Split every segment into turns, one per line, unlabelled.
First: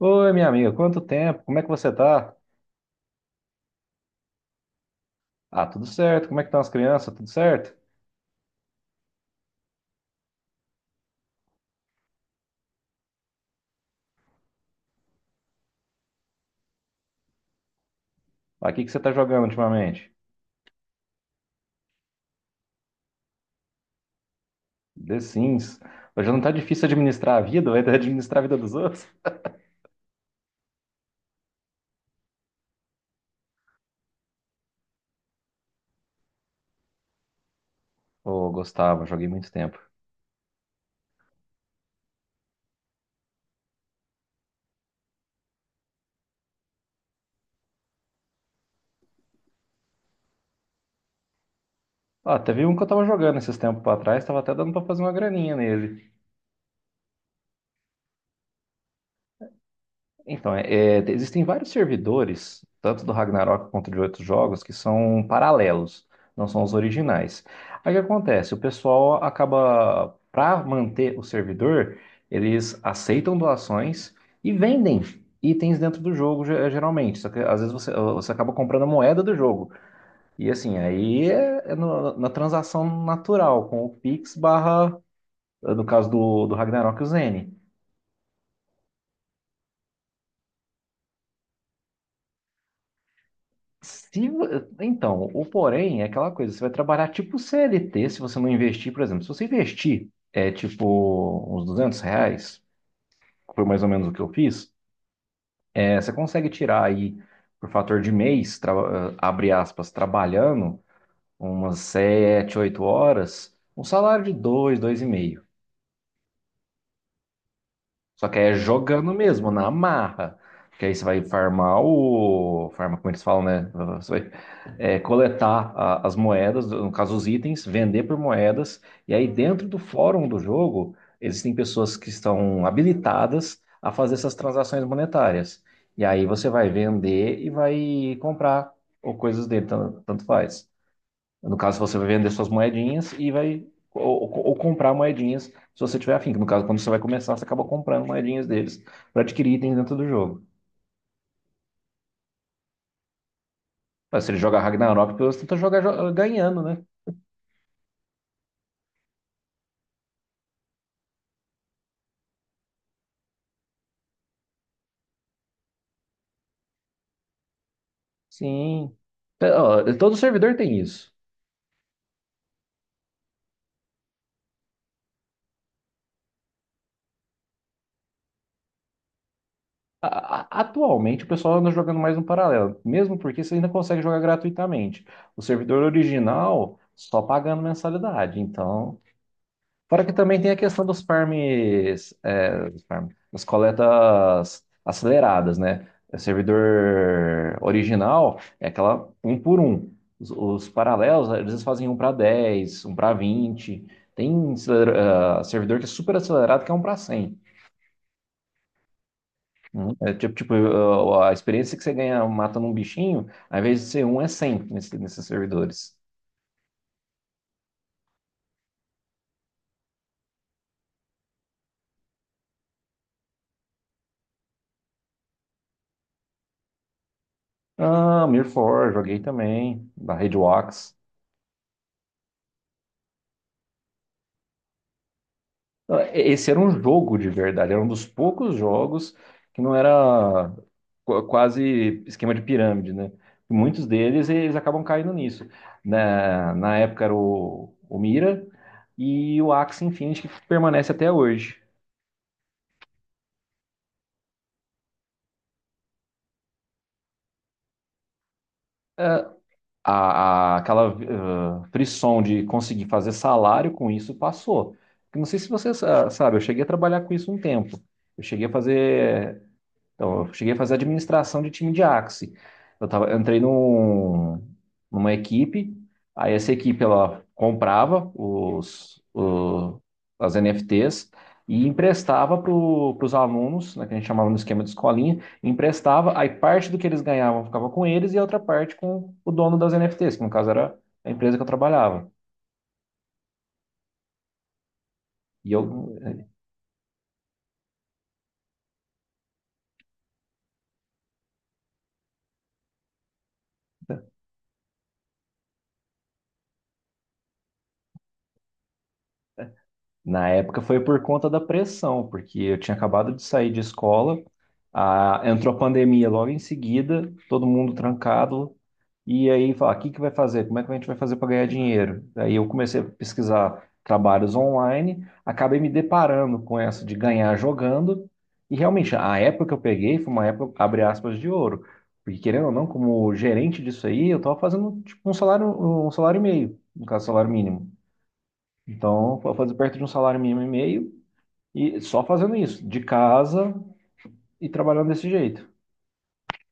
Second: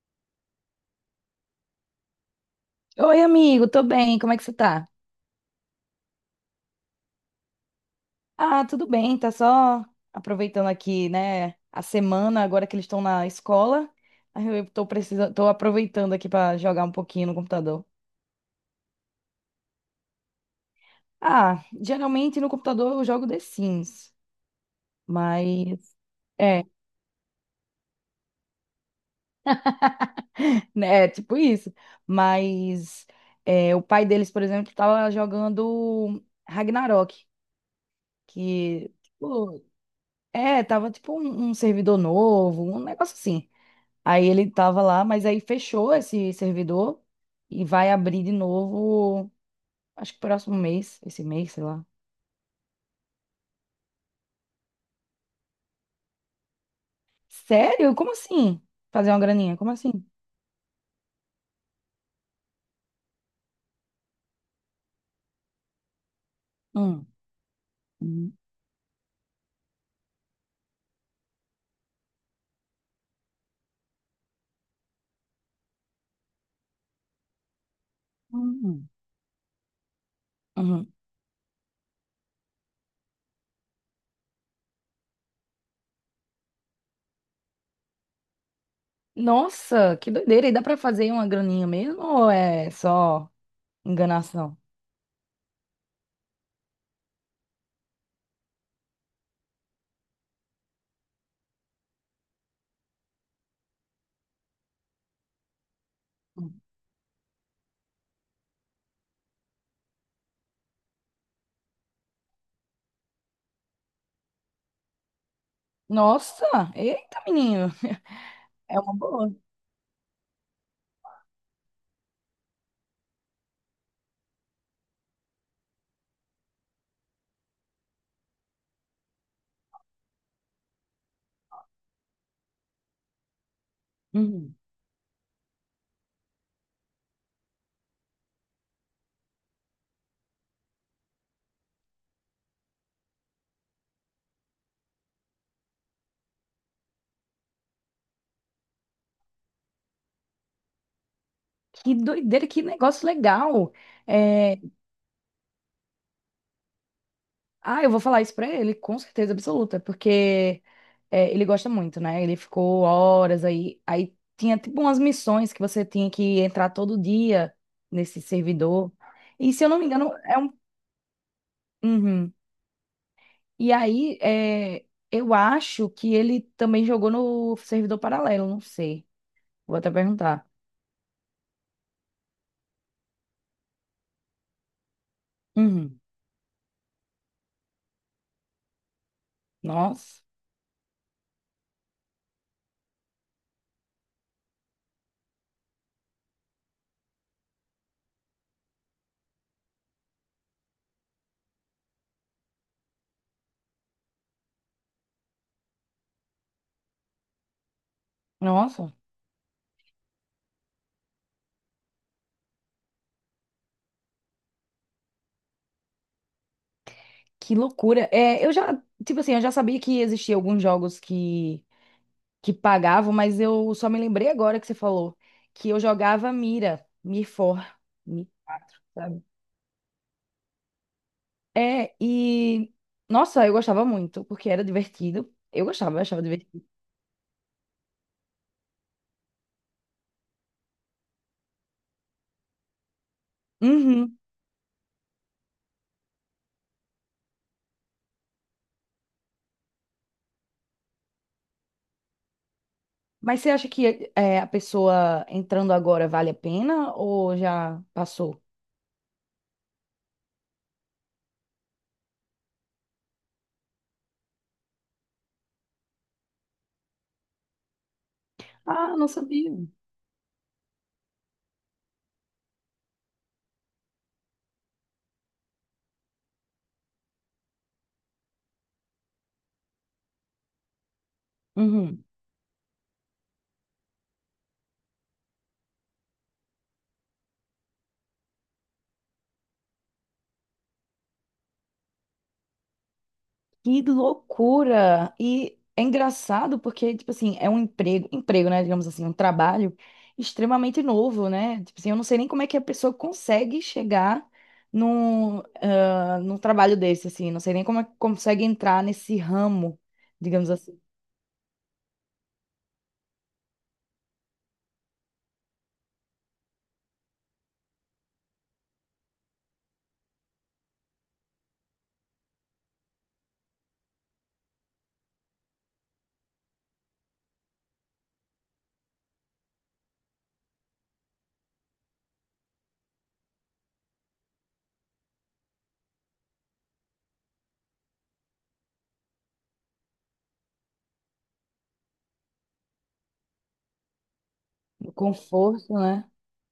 Oi, minha amiga, quanto tempo? Como é que você tá?
Oi, amigo, tô bem, como é que você tá?
Ah, tudo certo. Como é que estão as crianças? Tudo certo?
Ah, tudo bem, tá só aproveitando aqui, né, a semana, agora que eles estão na escola. Aí eu tô precisando, tô aproveitando aqui pra jogar um pouquinho no computador.
Ah, o que que você tá jogando ultimamente?
Ah, geralmente no computador eu jogo The Sims,
The Sims.
mas
Hoje não tá
é,
difícil administrar a vida, vai ter que administrar a vida dos outros?
né, é tipo isso. Mas é, o pai deles, por exemplo, tava jogando Ragnarok,
Ô,
que
Gustavo, joguei muito
tipo,
tempo.
é, tava tipo um servidor novo, um negócio assim. Aí ele tava lá, mas aí fechou esse servidor e vai abrir de novo, acho que próximo mês, esse mês, sei lá.
Ah, teve um que eu tava jogando esses tempos pra trás, tava até dando pra fazer uma graninha nele.
Sério? Como assim? Fazer uma graninha? Como assim?
Então, existem vários servidores, tanto do Ragnarok quanto de outros jogos, que são paralelos, não são os
Hum.
originais. Aí o que
Hum.
acontece? O pessoal acaba, para manter o servidor, eles aceitam doações e vendem itens dentro do jogo, geralmente. Só que às vezes você acaba comprando a
Hum.
moeda do jogo. E assim,
Uhum.
aí na transação natural, com o Pix barra, no caso do Ragnarok, o Zeni.
Nossa, que doideira! E dá pra fazer uma graninha mesmo ou é só
Se, vo-
enganação?
então, o porém é aquela coisa, você vai trabalhar tipo CLT se você não investir, por exemplo. Se você investir, é tipo uns R$ 200, que foi mais ou menos o que eu fiz, você consegue
Hum.
tirar aí, por fator de mês, abre aspas, trabalhando umas 7 8 horas, um salário de dois dois e meio.
Nossa, eita, menino,
Só que aí é
é uma
jogando
boa.
mesmo, na marra. Porque aí você vai farmar o. Farmar, como eles falam, né? Você vai coletar as moedas, no caso os itens, vender por moedas. E aí dentro do fórum do jogo, existem pessoas que estão habilitadas a fazer essas
Uhum.
transações monetárias. E aí você vai vender e vai comprar ou coisas dele, tanto faz. No caso, você vai vender suas moedinhas e vai. Ou comprar moedinhas se você tiver afim. No caso, quando você vai começar, você acaba comprando moedinhas deles para adquirir itens dentro do jogo.
Que doideira, que negócio legal.
Mas se ele
É,
joga Ragnarok, pelo menos tenta jogar ganhando, né?
ah, eu vou falar isso pra ele, com certeza absoluta, porque é, ele gosta muito, né? Ele ficou horas aí. Aí tinha tipo umas missões que você tinha que entrar todo dia nesse servidor.
Sim. É,
E se eu não
ó,
me engano,
todo
é um.
servidor tem isso.
Uhum. E aí, é, eu acho que ele também jogou no servidor paralelo, não sei. Vou até perguntar.
Atualmente o pessoal anda jogando mais no paralelo, mesmo porque você ainda consegue jogar gratuitamente. O servidor
Uhum.
original só pagando mensalidade. Então, fora que
Nossa,
também tem a questão dos farms, das coletas aceleradas, né? O servidor original é aquela um por um. Os paralelos, às vezes fazem um para 10, um para 20. Tem servidor que é super acelerado, que é um para 100.
nossa,
É tipo, a experiência que você ganha matando um bichinho, ao invés de ser um, é 100 nesses servidores.
que loucura. É, eu já, tipo assim, eu já sabia que existiam alguns jogos que pagavam, mas eu só me lembrei agora que você falou que eu jogava Mira, Mir 4,
Ah,
Mir
Mirror
4,
4, joguei
sabe?
também, da Red Wax.
É, e nossa, eu gostava muito, porque era divertido. Eu gostava, eu achava
Esse era
divertido.
um jogo de verdade, era um dos poucos jogos que não era quase esquema de pirâmide, né? Muitos
Uhum.
deles eles acabam caindo nisso. Na época era o Mira e o Axie Infinity que permanece até hoje.
Mas você acha que é, a pessoa entrando agora vale a pena ou já passou?
Ah, aquela frição de conseguir fazer salário com isso passou. Eu não sei se você sabe, eu cheguei a trabalhar com isso um tempo. Eu cheguei a
Ah, não
fazer
sabia.
Então, eu cheguei a fazer administração de time de Axie. Eu entrei numa equipe, aí essa equipe ela comprava as NFTs e
Uhum.
emprestava para os alunos, né, que a gente chamava no esquema de escolinha, emprestava, aí parte do que eles ganhavam ficava com eles e a outra parte com o dono das NFTs, que no caso era a empresa que eu trabalhava.
Que loucura!
E
E
eu,
é engraçado porque, tipo assim, é um emprego, emprego, né? Digamos assim, um trabalho extremamente novo, né? Tipo assim, eu não sei nem como é que a pessoa consegue chegar num, ah, num trabalho desse, assim. Não sei nem como é que consegue entrar nesse ramo,
na
digamos
época foi
assim,
por conta da pressão, porque eu tinha acabado de sair de escola, entrou a pandemia logo em seguida, todo mundo trancado, e aí falar, o que que vai fazer? Como é que a gente vai fazer para ganhar dinheiro? Aí eu comecei a pesquisar trabalhos online, acabei me deparando com essa de ganhar jogando, e realmente a época que eu peguei foi uma época, abre aspas, de ouro, porque querendo ou não, como gerente disso aí, eu estava fazendo tipo um salário e meio, no caso, salário mínimo. Então, eu fazer perto de um salário mínimo e meio e só fazendo isso, de casa e trabalhando
do
desse jeito.
conforto, né?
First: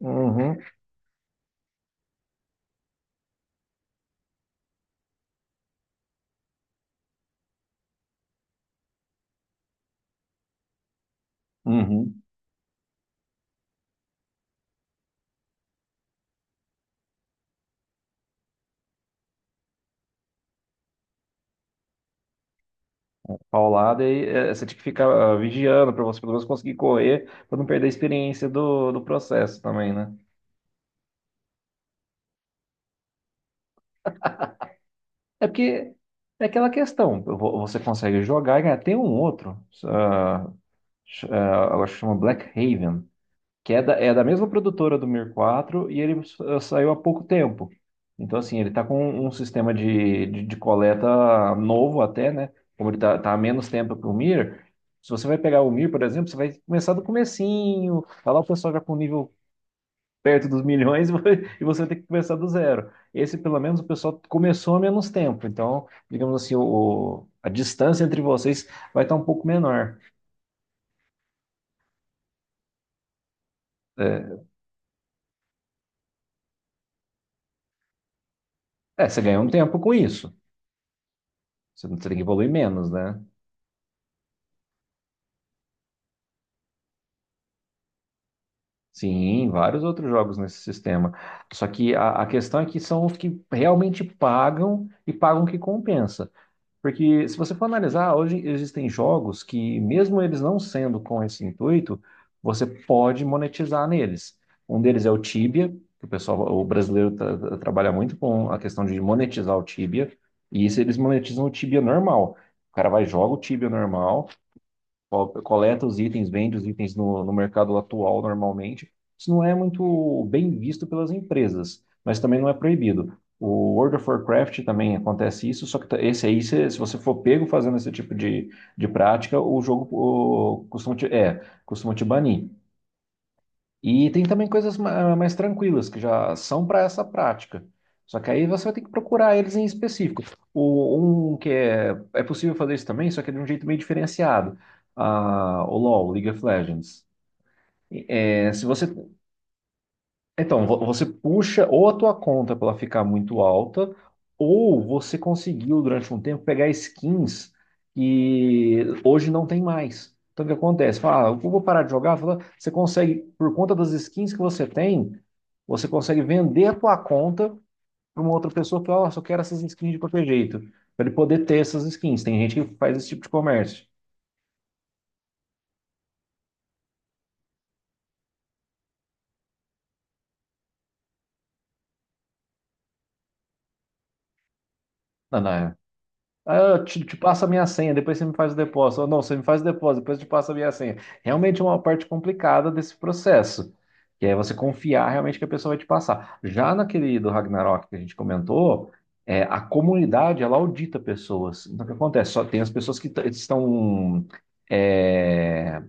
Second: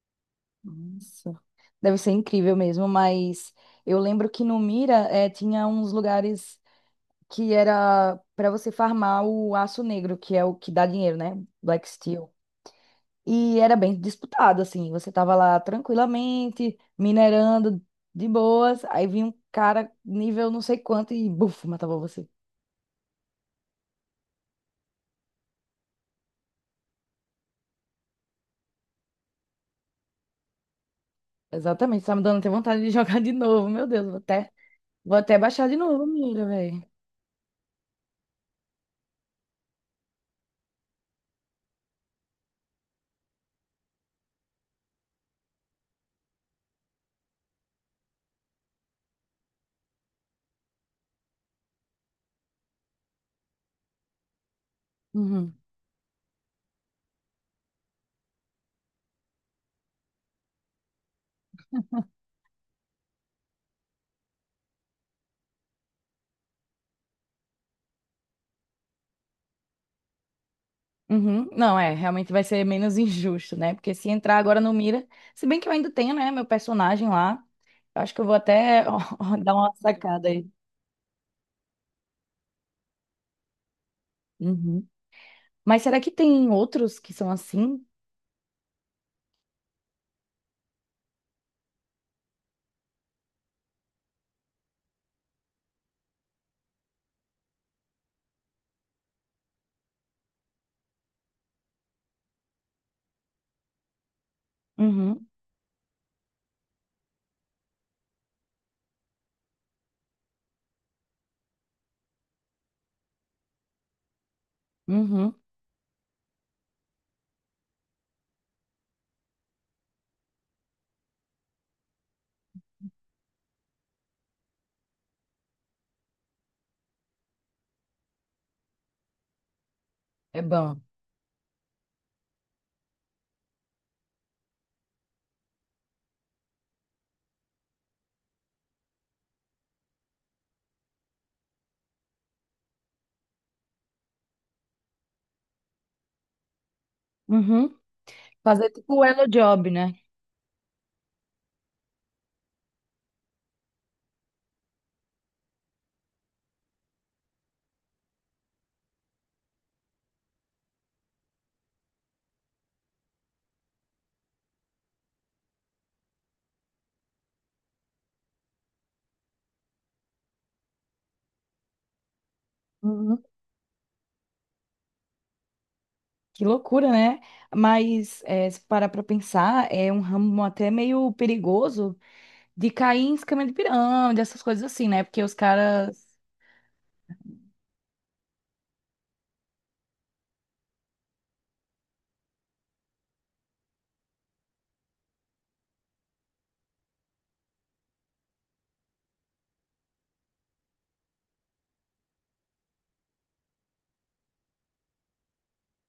Uhum,
Nossa, deve ser incrível mesmo, mas eu lembro que no Mira, tinha uns lugares que era para você farmar o aço negro, que é o que dá dinheiro, né? Black
uhum.
Steel. E era bem disputado, assim. Você tava lá tranquilamente, minerando de boas, aí vinha um cara nível não sei quanto e buf, matava você.
Paulada, e você tinha que ficar vigiando para você pelo menos conseguir correr, para não perder a experiência do processo também, né?
Exatamente, tá me dando até vontade de jogar de novo. Meu Deus, vou até
É
baixar de
porque
novo,
é
amiga,
aquela
velho.
questão, você consegue jogar e ganhar. Tem um outro, ah, eu acho que chama Black Haven, que é da mesma produtora do Mir 4 e ele saiu há pouco tempo. Então, assim, ele está com um sistema de coleta novo até, né? Como ele está tá tá há menos tempo que o Mir, se você vai
Uhum.
pegar o Mir, por exemplo, você vai começar do comecinho, tá lá o pessoal já com o nível perto dos milhões e e você vai ter que começar do zero. Esse, pelo menos, o pessoal começou há menos tempo. Então, digamos assim, a distância entre vocês vai estar um pouco menor.
Uhum. Não, é, realmente vai ser menos injusto, né? Porque se entrar agora no Mira, se bem que eu ainda tenho, né, meu personagem lá, eu acho que eu vou até
É, você ganha um
dar uma
tempo com
sacada
isso.
aí.
Você tem que evoluir menos, né?
Uhum. Mas será que tem outros que são assim?
Sim, vários outros jogos nesse sistema. Só que a questão é que são os que realmente pagam e pagam o que compensa. Porque se você for analisar, hoje existem jogos que, mesmo eles não sendo com esse intuito, você pode monetizar neles. Um deles é o
Uhum.
Tibia, que o pessoal, o brasileiro trabalha muito com a questão de monetizar o Tibia, e isso eles monetizam o Tibia normal. O cara vai e joga o Tibia normal,
Uhum.
coleta os itens, vende os itens no mercado atual normalmente. Isso não é muito bem visto pelas empresas, mas também não é proibido. O World of Warcraft também acontece isso, só que esse aí, se você for pego fazendo esse tipo de prática, o jogo
É
o,
bom.
costuma te, é, costuma te banir. E tem também coisas mais tranquilas que já são para essa prática. Só que aí você vai ter que procurar eles em específico. Um que é possível fazer isso também, só que é de um jeito meio diferenciado. Ah, o LoL, League of Legends.
Uhum.
É, se
Fazer
você
tipo o Elo Job, né?
então, você puxa ou a tua conta para ela ficar muito alta, ou você conseguiu durante um tempo pegar skins que hoje não tem mais. Então, o que acontece? Fala, ah, eu vou parar de jogar. Fala, você consegue, por conta das skins que você tem, você consegue vender a tua conta para uma outra pessoa que fala, ah, só quero essas skins de qualquer jeito, para ele poder ter essas skins. Tem gente que faz esse tipo
Uhum.
de comércio.
Que loucura, né? Mas é, se parar para pensar, é um ramo até meio perigoso de cair em esquema de pirâmide, essas coisas assim, né? Porque os
Não, não, é.
caras
Aí eu te passo a minha senha, depois você me faz o depósito. Ou não, você me faz o depósito, depois eu te passo a minha senha. Realmente é uma parte complicada desse processo, que é você confiar realmente que a pessoa vai te passar. Já naquele do Ragnarok que a gente comentou, a comunidade, ela audita pessoas. Então, o que acontece? Só tem as pessoas que estão... é,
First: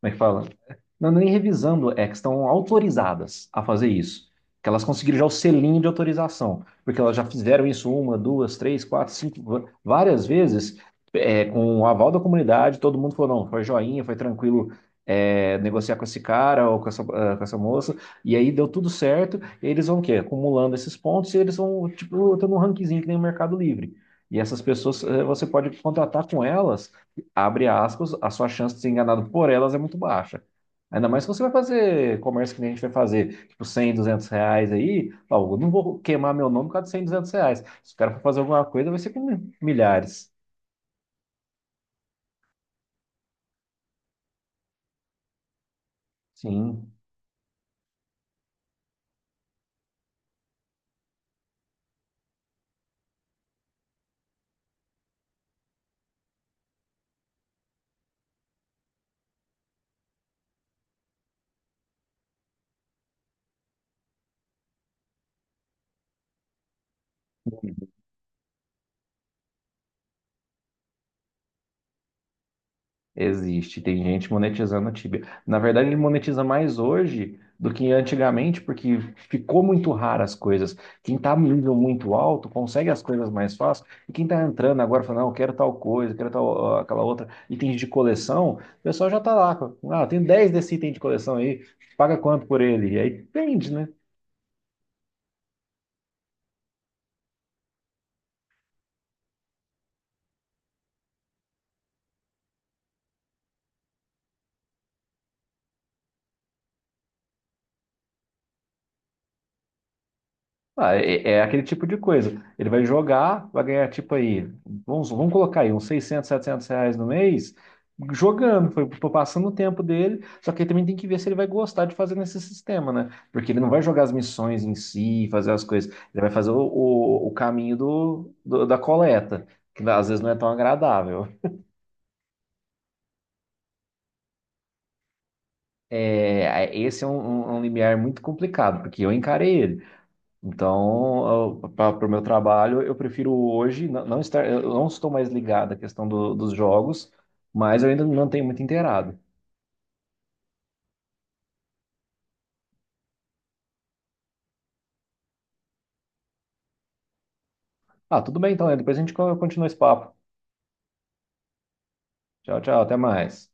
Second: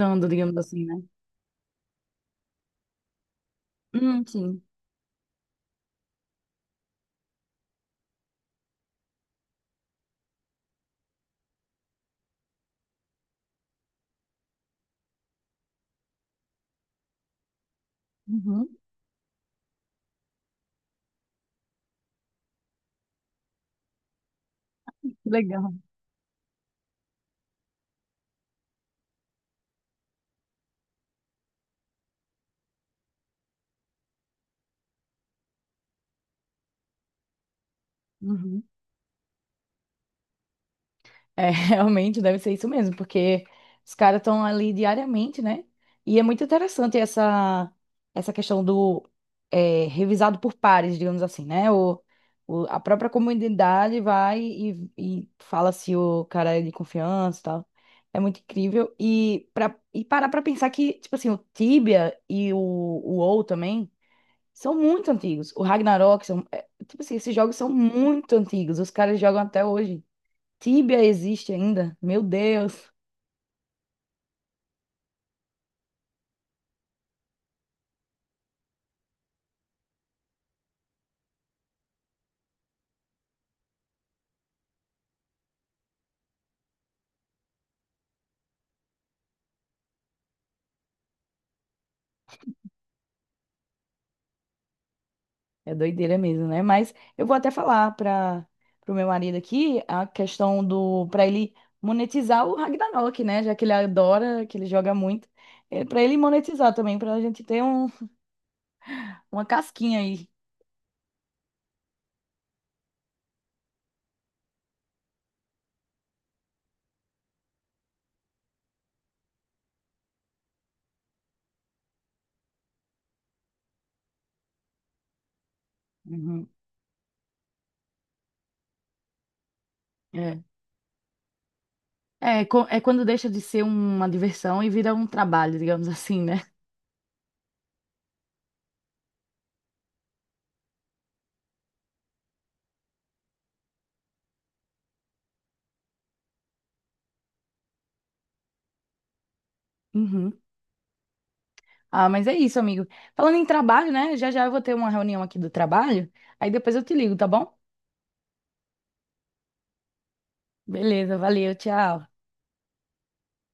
como é que fala?
digamos assim, né?
Não, nem revisando, é que estão autorizadas a fazer isso.
Sim.
Que elas conseguiram já o selinho de autorização, porque elas já fizeram isso uma, duas, três, quatro, cinco, várias vezes, com o aval da comunidade, todo mundo falou, não, foi joinha, foi tranquilo, negociar com esse cara ou com essa, com essa moça, e aí deu
Uhum.
tudo certo, e eles vão o quê? Acumulando esses pontos, e eles vão, tipo, tendo um rankingzinho que nem o Mercado Livre. E essas pessoas,
Que
você pode
legal.
contratar com elas, abre aspas, a sua chance de ser enganado por elas é muito baixa. Ainda mais se você vai fazer comércio que nem a gente vai fazer, tipo 100, R$ 200 aí, fala, eu não vou queimar meu nome por causa de 100, R$ 200. Se o cara for fazer alguma
Uhum.
coisa, vai ser com milhares.
É, realmente deve ser isso mesmo, porque os caras estão ali diariamente, né? E é muito
Sim.
interessante essa, essa questão do é, revisado por pares, digamos assim, né? O- a própria comunidade vai e fala se o cara é de confiança e tal. É muito incrível. E, pra, e parar pra pensar que, tipo assim, o Tibia e o WoW também são muito antigos. O Ragnarok, são, é, tipo assim, esses jogos são muito antigos. Os caras jogam até hoje. Tíbia existe ainda? Meu Deus,
Existe, tem gente monetizando o Tibia. Na verdade, ele monetiza mais hoje do que antigamente, porque ficou muito raro as coisas. Quem está num nível muito alto consegue as coisas mais fácil, e quem está entrando agora fala, não, eu quero tal coisa, eu quero tal, ó, aquela outra, itens de coleção, o pessoal já está lá. Ah, tem 10 desse item de coleção aí, paga quanto por ele? E aí vende, né?
é doideira mesmo, né? Mas eu vou até falar para o meu marido aqui a questão do para ele monetizar o Ragnarok, né? Já que ele adora, que ele joga muito, é, para ele monetizar também, para a gente ter um, uma casquinha aí.
Ah, é aquele tipo de coisa. Ele vai jogar, vai ganhar tipo aí, vamos, vamos colocar aí uns 600, R$ 700 no mês, jogando, foi passando o tempo dele. Só que ele também tem que ver se ele vai gostar de fazer nesse sistema, né? Porque ele não vai jogar as missões em si, fazer as coisas. Ele vai
Uhum.
fazer o caminho da coleta, que às vezes não é
É.
tão agradável.
É, co- é quando deixa de ser uma diversão e vira um trabalho, digamos assim, né?
É, esse é um limiar muito complicado, porque eu encarei ele. Então, para o meu trabalho, eu prefiro hoje não estar, eu não estou mais ligado à questão dos jogos, mas eu ainda não tenho muito inteirado.
Uhum. Ah, mas é isso, amigo. Falando em trabalho, né? Já já eu vou ter uma reunião aqui do trabalho, aí depois eu te ligo, tá bom?
Ah, tudo bem então, né? Depois a gente continua esse papo.
Beleza, valeu, tchau.
Tchau, tchau, até mais.